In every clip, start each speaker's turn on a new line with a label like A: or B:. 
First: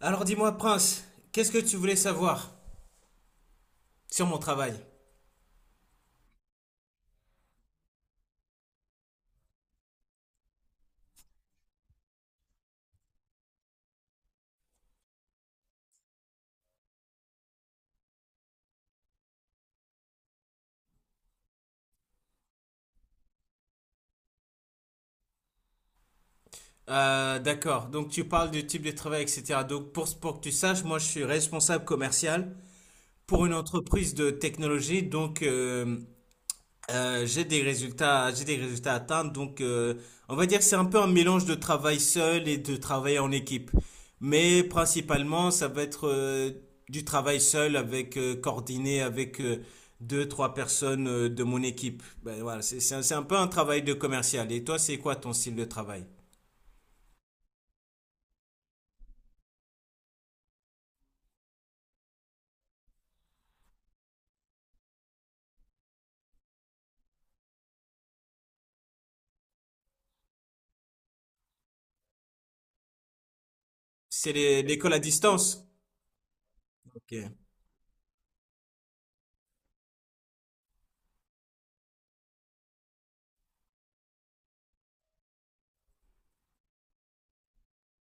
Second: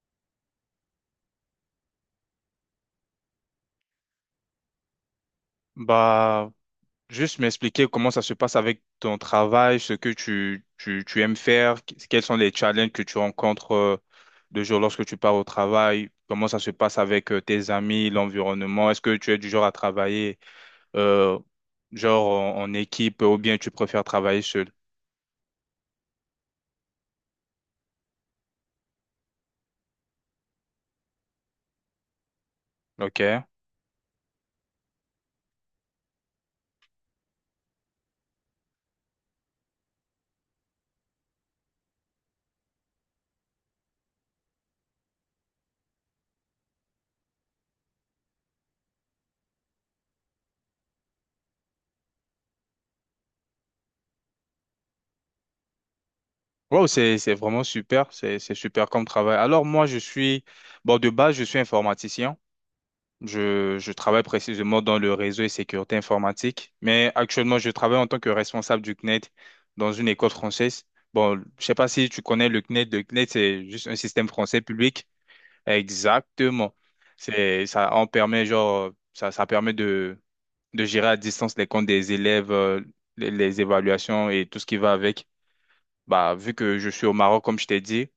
A: Alors dis-moi, Prince, qu'est-ce que tu voulais savoir sur mon travail?
B: Bah, juste m'expliquer comment ça se passe avec ton travail, ce que tu aimes faire, quels sont les challenges que tu rencontres de jour lorsque tu pars au travail, comment ça se passe avec tes amis, l'environnement, est-ce que tu es du genre à travailler euh, genre en équipe ou bien tu préfères travailler seul?
A: D'accord, donc tu parles du type de travail, etc. Donc pour que tu saches, moi je suis responsable commercial pour
B: Ok.
A: une entreprise de technologie, donc j'ai des résultats à atteindre, on va dire que c'est un peu un mélange de travail seul et de travail en équipe. Mais principalement, ça va être du travail seul avec coordonné avec deux, trois personnes de mon équipe. Ben, voilà, c'est un peu un travail de commercial. Et toi, c'est quoi ton style de travail?
B: Wow, c'est vraiment super, c'est super comme travail. Bon, de base, je suis informaticien. Je travaille précisément dans le réseau et sécurité informatique, mais actuellement, je travaille en tant que responsable du CNED dans une école française. Bon, je sais pas si tu connais le CNED. Le CNED, c'est juste un système français
A: L'école à
B: public.
A: distance?
B: Exactement.
A: Ok.
B: Ça en permet, genre, ça permet de gérer à distance les comptes des élèves, les évaluations et tout ce qui va avec. Bah, vu que je suis au Maroc, comme je t'ai dit,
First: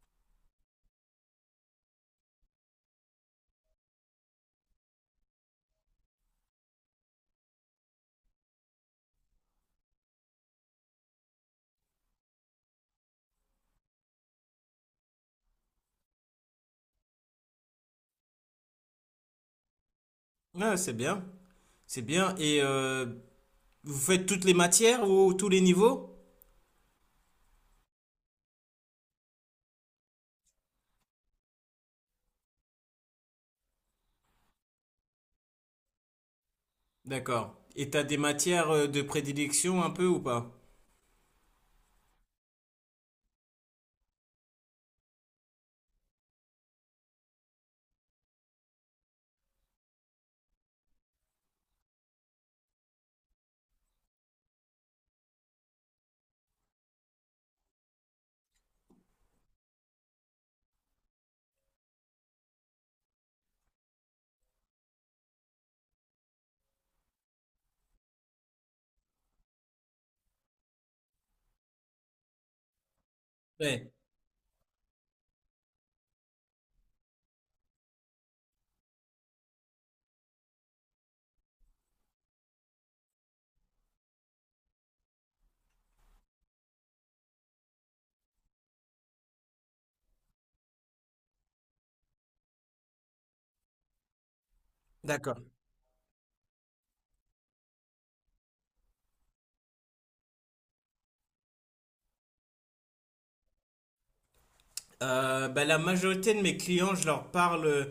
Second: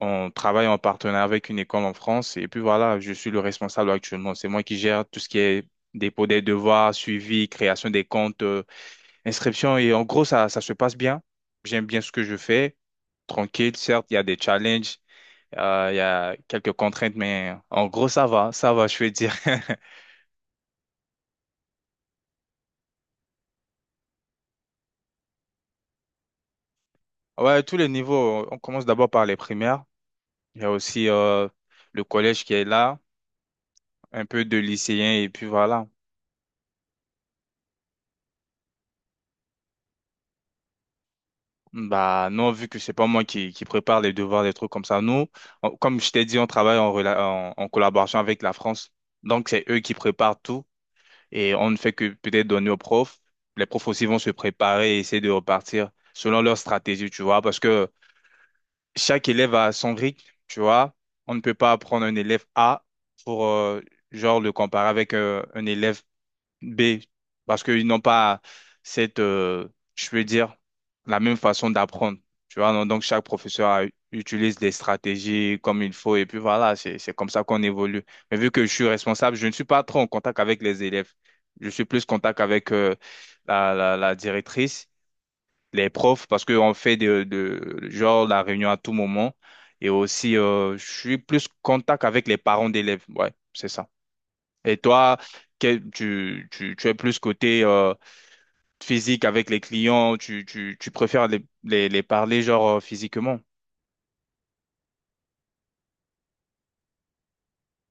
B: on travaille en partenariat avec une école en France et puis voilà, je suis le responsable actuellement. C'est moi qui gère tout ce qui est dépôt des devoirs, suivi, création des comptes, inscription et en gros, ça se passe bien. J'aime bien ce que je fais. Tranquille, certes, il y a des challenges, il y a quelques contraintes, mais en gros, ça va, je veux dire.
A: Ah, c'est bien, c'est bien. Et vous faites toutes les matières ou tous les niveaux?
B: Ouais, tous les niveaux. On commence d'abord par les primaires. Il y a aussi le collège qui est là, un peu de lycéens et puis voilà.
A: D'accord. Et t'as des matières de prédilection un peu ou pas?
B: Bah non, vu que c'est pas moi qui prépare les devoirs, des trucs comme ça. Nous, comme je t'ai dit, on travaille en, en collaboration avec la France. Donc c'est eux qui préparent tout et on ne fait que peut-être donner aux profs. Les profs aussi vont se préparer et essayer de repartir selon leur stratégie, tu vois, parce que chaque élève a son rythme, tu vois. On ne peut pas prendre un élève A pour genre le comparer avec un élève B, parce qu'ils n'ont pas cette, je veux dire, la même façon d'apprendre. Tu vois, non donc chaque
A: Ouais,
B: utilise des stratégies comme il faut et puis voilà, c'est comme ça qu'on évolue. Mais vu que je suis responsable, je ne suis pas trop en contact avec les élèves. Je suis plus en contact avec la directrice, les profs, parce qu'on fait genre la réunion à tout moment. Et aussi, je suis plus en contact avec les parents d'élèves. Ouais, c'est ça. Et toi,
A: d'accord.
B: tu es plus côté physique avec les clients, tu préfères les parler genre physiquement.
A: Bah, la majorité de mes clients, je leur parle euh,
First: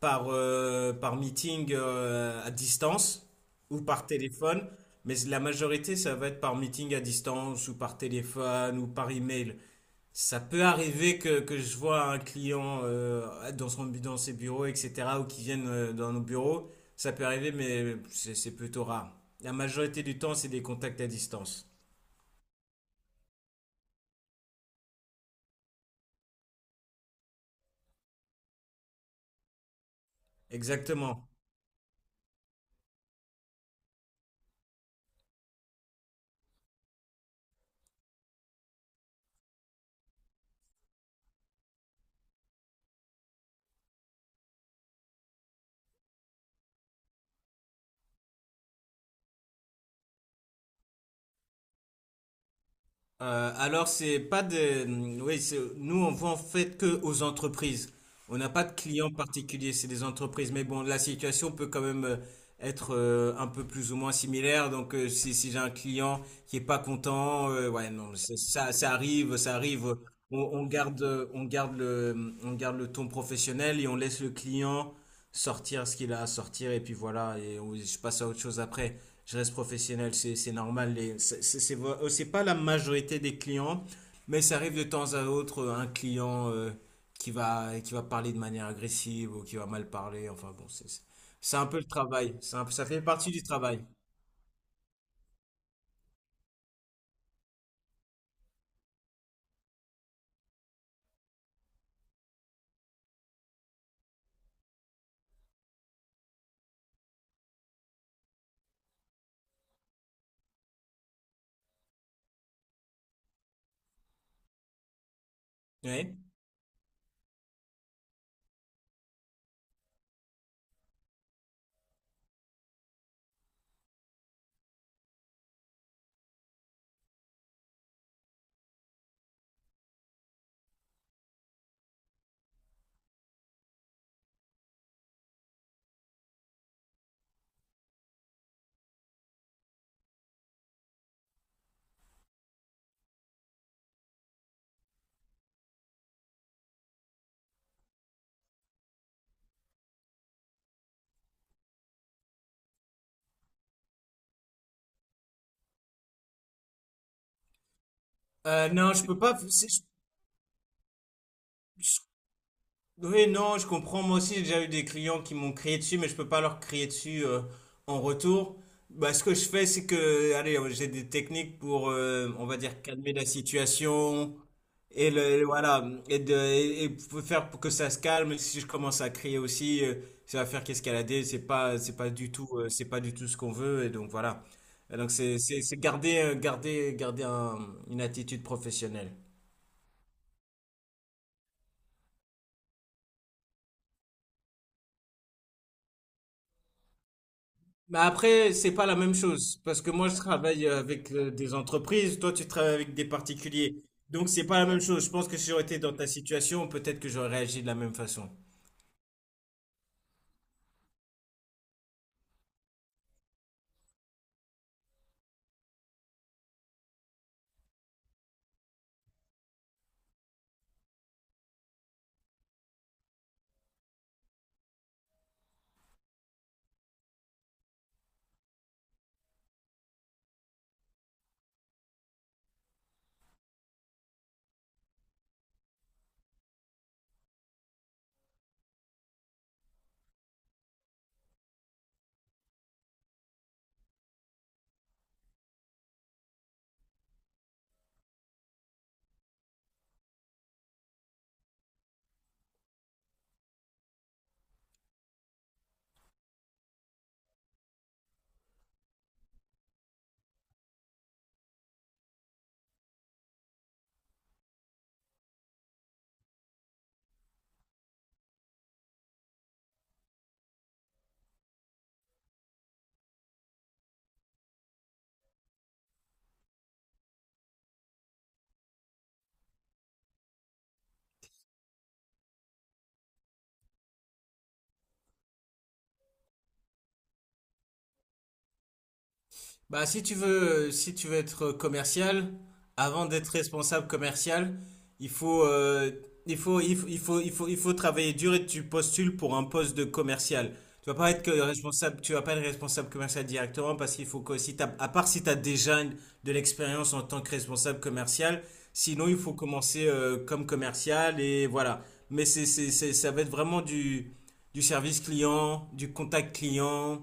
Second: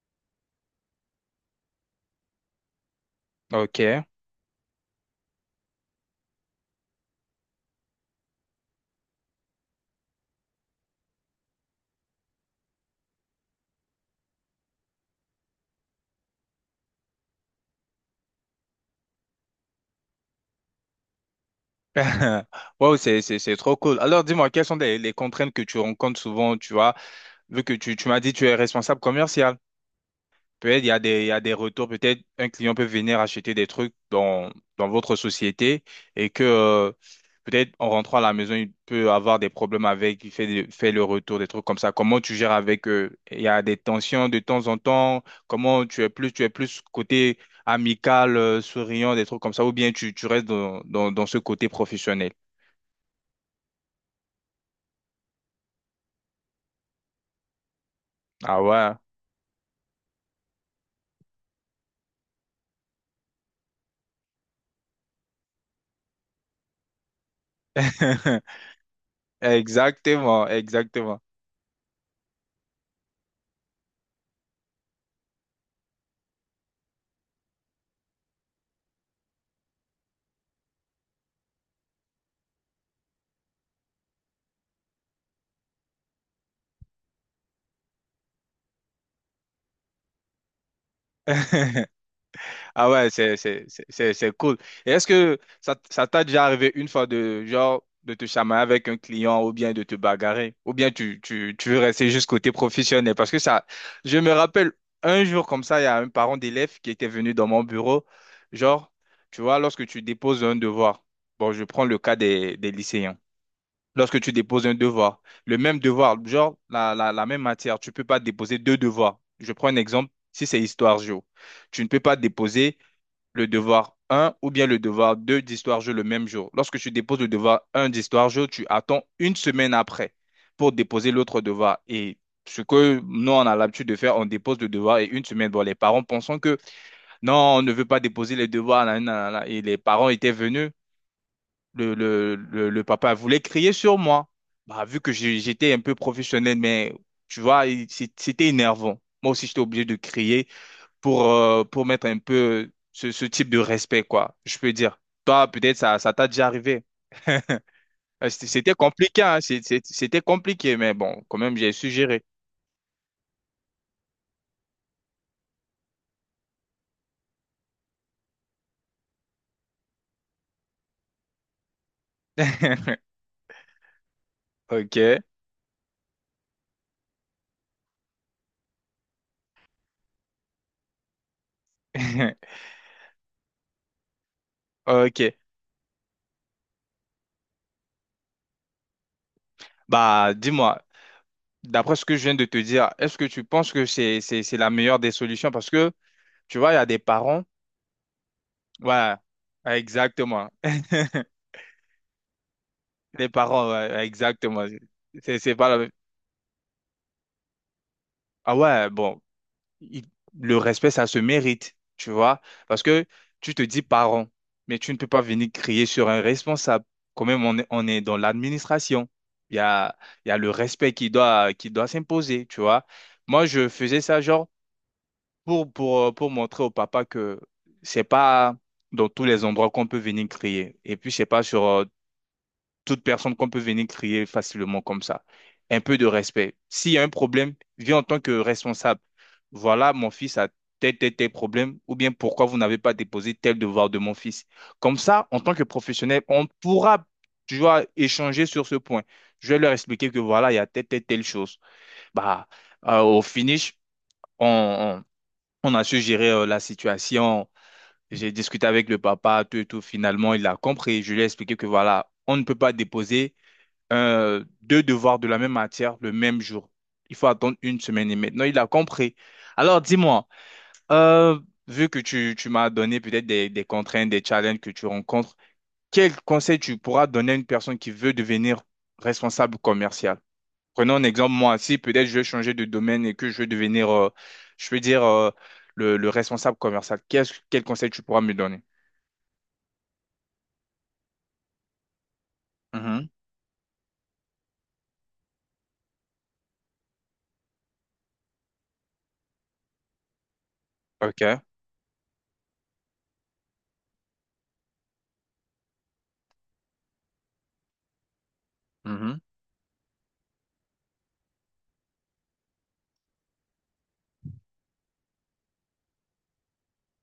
A: par, euh, par meeting à distance ou
B: Ok.
A: par téléphone, mais la majorité, ça va être par meeting à distance ou par téléphone ou par email. Ça peut arriver que je vois un client euh, dans ses bureaux, etc., ou qui viennent dans nos bureaux. Ça peut arriver, mais c'est plutôt rare. La majorité du temps, c'est des contacts à distance.
B: Wow, c'est trop cool. Alors dis-moi, quelles sont les contraintes que tu rencontres souvent, tu vois, vu que tu m'as dit que tu es responsable commercial. Peut-être il y a il
A: Exactement.
B: y a des retours, peut-être un client peut venir acheter des trucs dans, dans votre société et que peut-être en rentrant à la maison, il peut avoir des problèmes avec, fait le retour, des trucs comme ça. Comment tu gères avec eux? Il y a des tensions de temps en temps. Comment tu es plus côté amical, souriant, des trucs comme ça, ou bien tu restes dans ce côté professionnel?
A: Alors c'est pas des, oui, nous on vend en fait que aux entreprises. On n'a
B: Ah
A: pas de
B: ouais.
A: clients particuliers, c'est des entreprises. Mais bon, la situation peut quand même être un peu plus ou moins similaire. Donc si j'ai un client qui est pas content, ouais non, ça, ça arrive, ça arrive. On,
B: Exactement,
A: on garde,
B: exactement.
A: on garde le, on garde le ton professionnel et on laisse le client sortir ce qu'il a à sortir et puis voilà, je passe à autre chose après. Je reste professionnel, c'est normal. C'est pas la majorité des clients, mais ça arrive de temps à autre un client euh, qui va parler de manière agressive ou qui va mal parler. Enfin bon, c'est un peu le travail. Ça
B: Ah
A: fait
B: ouais,
A: partie
B: c'est,
A: du
B: c'est,
A: travail.
B: c'est, c'est c'est cool. Et est-ce que ça t'a déjà arrivé une fois de, genre, de te chamailler avec un client ou bien de te bagarrer? Ou bien tu veux rester juste côté professionnel? Parce que ça, je me rappelle un jour comme ça, il y a un parent d'élève qui était venu dans mon bureau. Genre, tu vois, lorsque tu déposes un devoir, bon, je prends le cas des lycéens. Lorsque tu déposes un devoir, le même
A: Ouais.
B: devoir, genre la même matière, tu peux pas déposer deux devoirs. Je prends un exemple, si c'est histoire géo, tu ne peux pas déposer le devoir un ou bien le devoir 2 d'histoire-jeu le même jour. Lorsque tu déposes le devoir un d'histoire-jeu, tu attends une semaine après pour déposer l'autre devoir. Et ce que nous, on a l'habitude de faire, on dépose le devoir et une semaine. Bon, les parents pensant que non, on ne veut pas déposer les devoirs. Nanana, nanana. Et les parents étaient venus. Le papa voulait crier sur moi. Bah, vu que j'étais un peu professionnel, mais tu vois, c'était énervant. Moi aussi, j'étais obligé de crier pour mettre un peu ce, ce type de respect, quoi, je peux dire. Toi, peut-être ça t'a déjà arrivé. C'était
A: Non, je peux
B: compliqué,
A: pas.
B: hein, c'était compliqué, mais bon, quand même, j'ai su gérer.
A: Oui, non, je comprends. Moi aussi, j'ai déjà eu des clients qui m'ont crié dessus, mais je peux pas leur crier dessus en retour. Bah, ce que je fais, c'est que, allez, j'ai des techniques pour, on va dire, calmer la situation et
B: Ok.
A: le, le- voilà, et et pour faire pour que ça se calme. Si je commence à crier aussi, ça va faire qu'escalader. C'est pas du tout ce qu'on veut. Et donc voilà. Et donc
B: Ok.
A: c'est garder, garder une attitude professionnelle.
B: Bah, dis-moi, d'après ce que je viens de te dire, est-ce que tu penses que c'est la meilleure des solutions? Parce que, tu vois, il y a des parents.
A: Mais après, c'est pas la même
B: Voilà.
A: chose parce que moi je
B: Exactement.
A: travaille avec des entreprises, toi tu travailles avec des
B: Les parents,
A: particuliers.
B: ouais,
A: Donc c'est pas
B: exactement.
A: la même chose. Je pense que si
B: C'est
A: j'aurais
B: pas la
A: été
B: même.
A: dans ta situation, peut-être que j'aurais réagi de la même façon.
B: Ah ouais, bon. il- le respect, ça se mérite, tu vois, parce que tu te dis parent, mais tu ne peux pas venir crier sur un responsable. Quand même, on est dans l'administration. Il y a, il y a le respect qui doit s'imposer, tu vois. Moi, je faisais ça genre pour montrer au papa que c'est pas dans tous les endroits qu'on peut venir crier. Et puis, c'est pas sur, toute personne qu'on peut venir crier facilement comme ça. Un peu de respect. S'il y a un problème, viens en tant que responsable. Voilà, mon fils a tel, tel, tel problème, ou bien pourquoi vous n'avez pas déposé tel devoir de mon fils. Comme ça, en tant que professionnel, on pourra, tu vois, échanger sur ce point. Je vais leur expliquer que voilà, il y a telle, telle, telle chose. Bah, au finish, on, on a su gérer la situation. J'ai discuté avec le papa, tout et tout. Finalement, il a compris. Je lui ai expliqué que voilà, on ne peut pas déposer deux devoirs de la même matière le même jour. Il faut attendre une semaine et maintenant il a compris. Alors dis-moi, euh, vu que tu m'as donné peut-être des contraintes, des challenges que tu rencontres, quel conseil tu pourras donner à une personne qui veut devenir responsable commercial? Prenons un exemple, moi, si peut-être je veux changer de domaine et que je veux devenir, je veux dire, le responsable commercial, quel conseil tu pourras me donner?
A: Bah, si tu veux, si tu veux être commercial, avant
B: Mhm.
A: d'être responsable commercial, il faut, il faut, il faut, il faut, il faut, il faut travailler dur et tu postules pour un poste de commercial. Tu vas pas être que
B: OK.
A: responsable, tu vas pas être responsable commercial directement parce qu'il faut que si t'as, à part si tu as déjà de l'expérience en tant que responsable commercial, sinon il
B: Mhm.
A: faut commencer comme commercial et voilà. Mais ça va être vraiment du service client, du contact client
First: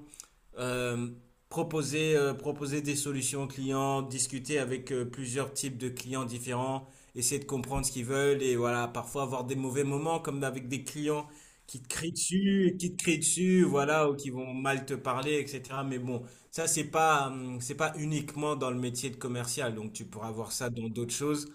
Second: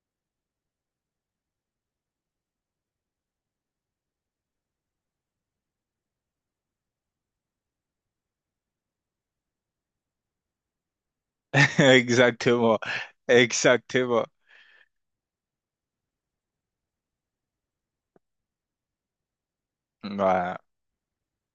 A: euh, euh, proposer des solutions aux clients, discuter avec plusieurs types de clients différents, essayer de comprendre ce qu'ils veulent et voilà, parfois avoir des mauvais moments comme avec des clients qui te crient dessus,
B: Exactement.
A: qui te crient dessus, voilà, ou
B: Exactement.
A: qui vont mal te parler, etc. Mais bon, ça, c'est pas uniquement dans le métier de commercial, donc tu pourras voir
B: Voilà.
A: ça dans d'autres choses.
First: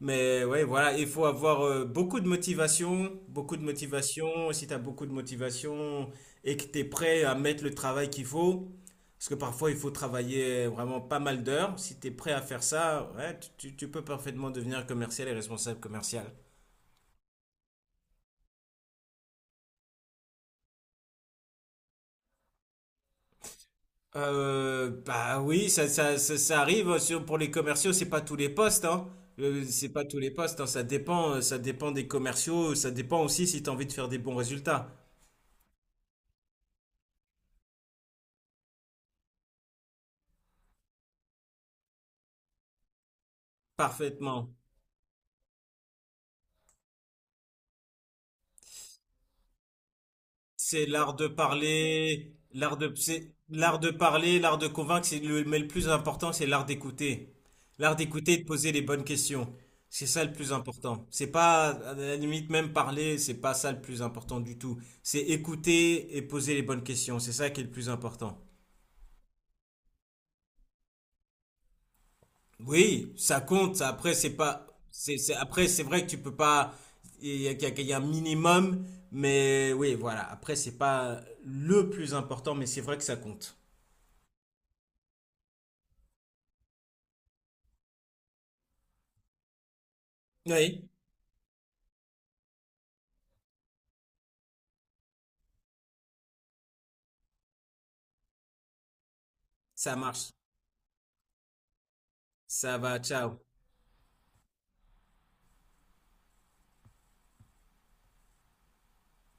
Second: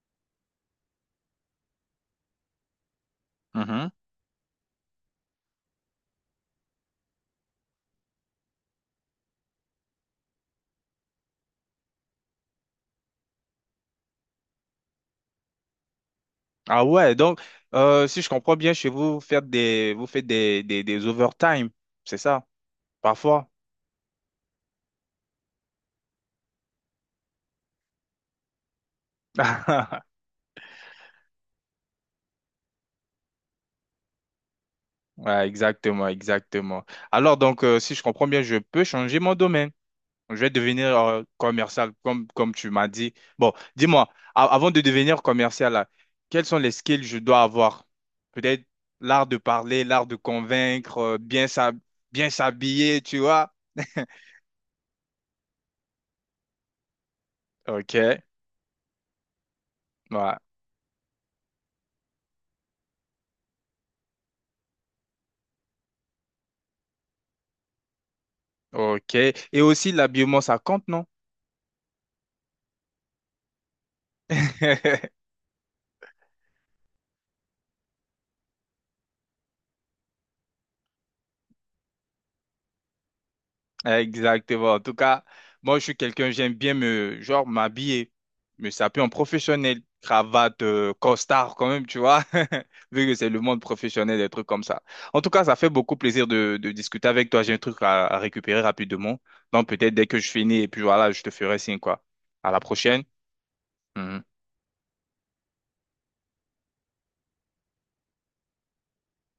A: Mais ouais, voilà, il faut avoir beaucoup de motivation, beaucoup de motivation. Si tu as beaucoup de motivation et que tu es prêt à mettre le travail qu'il faut, parce que parfois il faut travailler vraiment pas mal d'heures, si tu es prêt à faire ça, ouais, tu peux parfaitement devenir commercial et responsable commercial.
B: Ah ouais, donc si je comprends bien, chez vous, vous faites des overtime, c'est ça, parfois.
A: Bah oui, ça arrive sur, pour les commerciaux, c'est pas tous les postes, hein. C'est pas tous les postes, hein. Ça dépend des commerciaux, ça dépend aussi si tu as envie de faire des bons résultats.
B: Ouais, exactement, exactement. Alors donc, si je comprends bien, je peux changer mon domaine. Je vais devenir commercial, comme tu m'as dit. Bon, dis-moi,
A: Parfaitement.
B: avant de devenir commercial, là, quels sont les skills que je dois avoir? Peut-être l'art de parler, l'art de
A: C'est
B: convaincre,
A: l'art de
B: bien
A: parler, l'art de,
B: s'habiller, tu
A: c'est
B: vois.
A: l'art de parler, l'art de convaincre, mais le plus important, c'est l'art d'écouter.
B: Ok,
A: L'art d'écouter et de poser les bonnes questions. C'est ça le
B: ouais,
A: plus important. C'est pas, à la limite, même parler, c'est pas ça le plus important du tout. C'est écouter et poser les bonnes questions. C'est ça qui est le plus important.
B: ok. Et aussi l'habillement, ça compte, non?
A: Oui, ça compte. Ça, Après, c'est pas, c'est- Après, c'est vrai que tu peux pas, il y a un minimum, mais oui, voilà. Après, c'est pas le plus important, mais c'est vrai que ça compte.
B: Exactement. En tout cas, moi, je suis quelqu'un, j'aime bien me, genre, m'habiller, me saper en professionnel, cravate,
A: Oui.
B: costard quand même, tu vois, vu que c'est le monde professionnel, des trucs comme ça. En tout cas, ça fait beaucoup plaisir de discuter avec toi. J'ai un truc à récupérer rapidement. Donc, peut-être
A: Ça
B: dès que je
A: marche.
B: finis, et puis voilà, je te ferai signe, quoi. À la
A: Ça va,
B: prochaine.
A: ciao.
B: Mhm.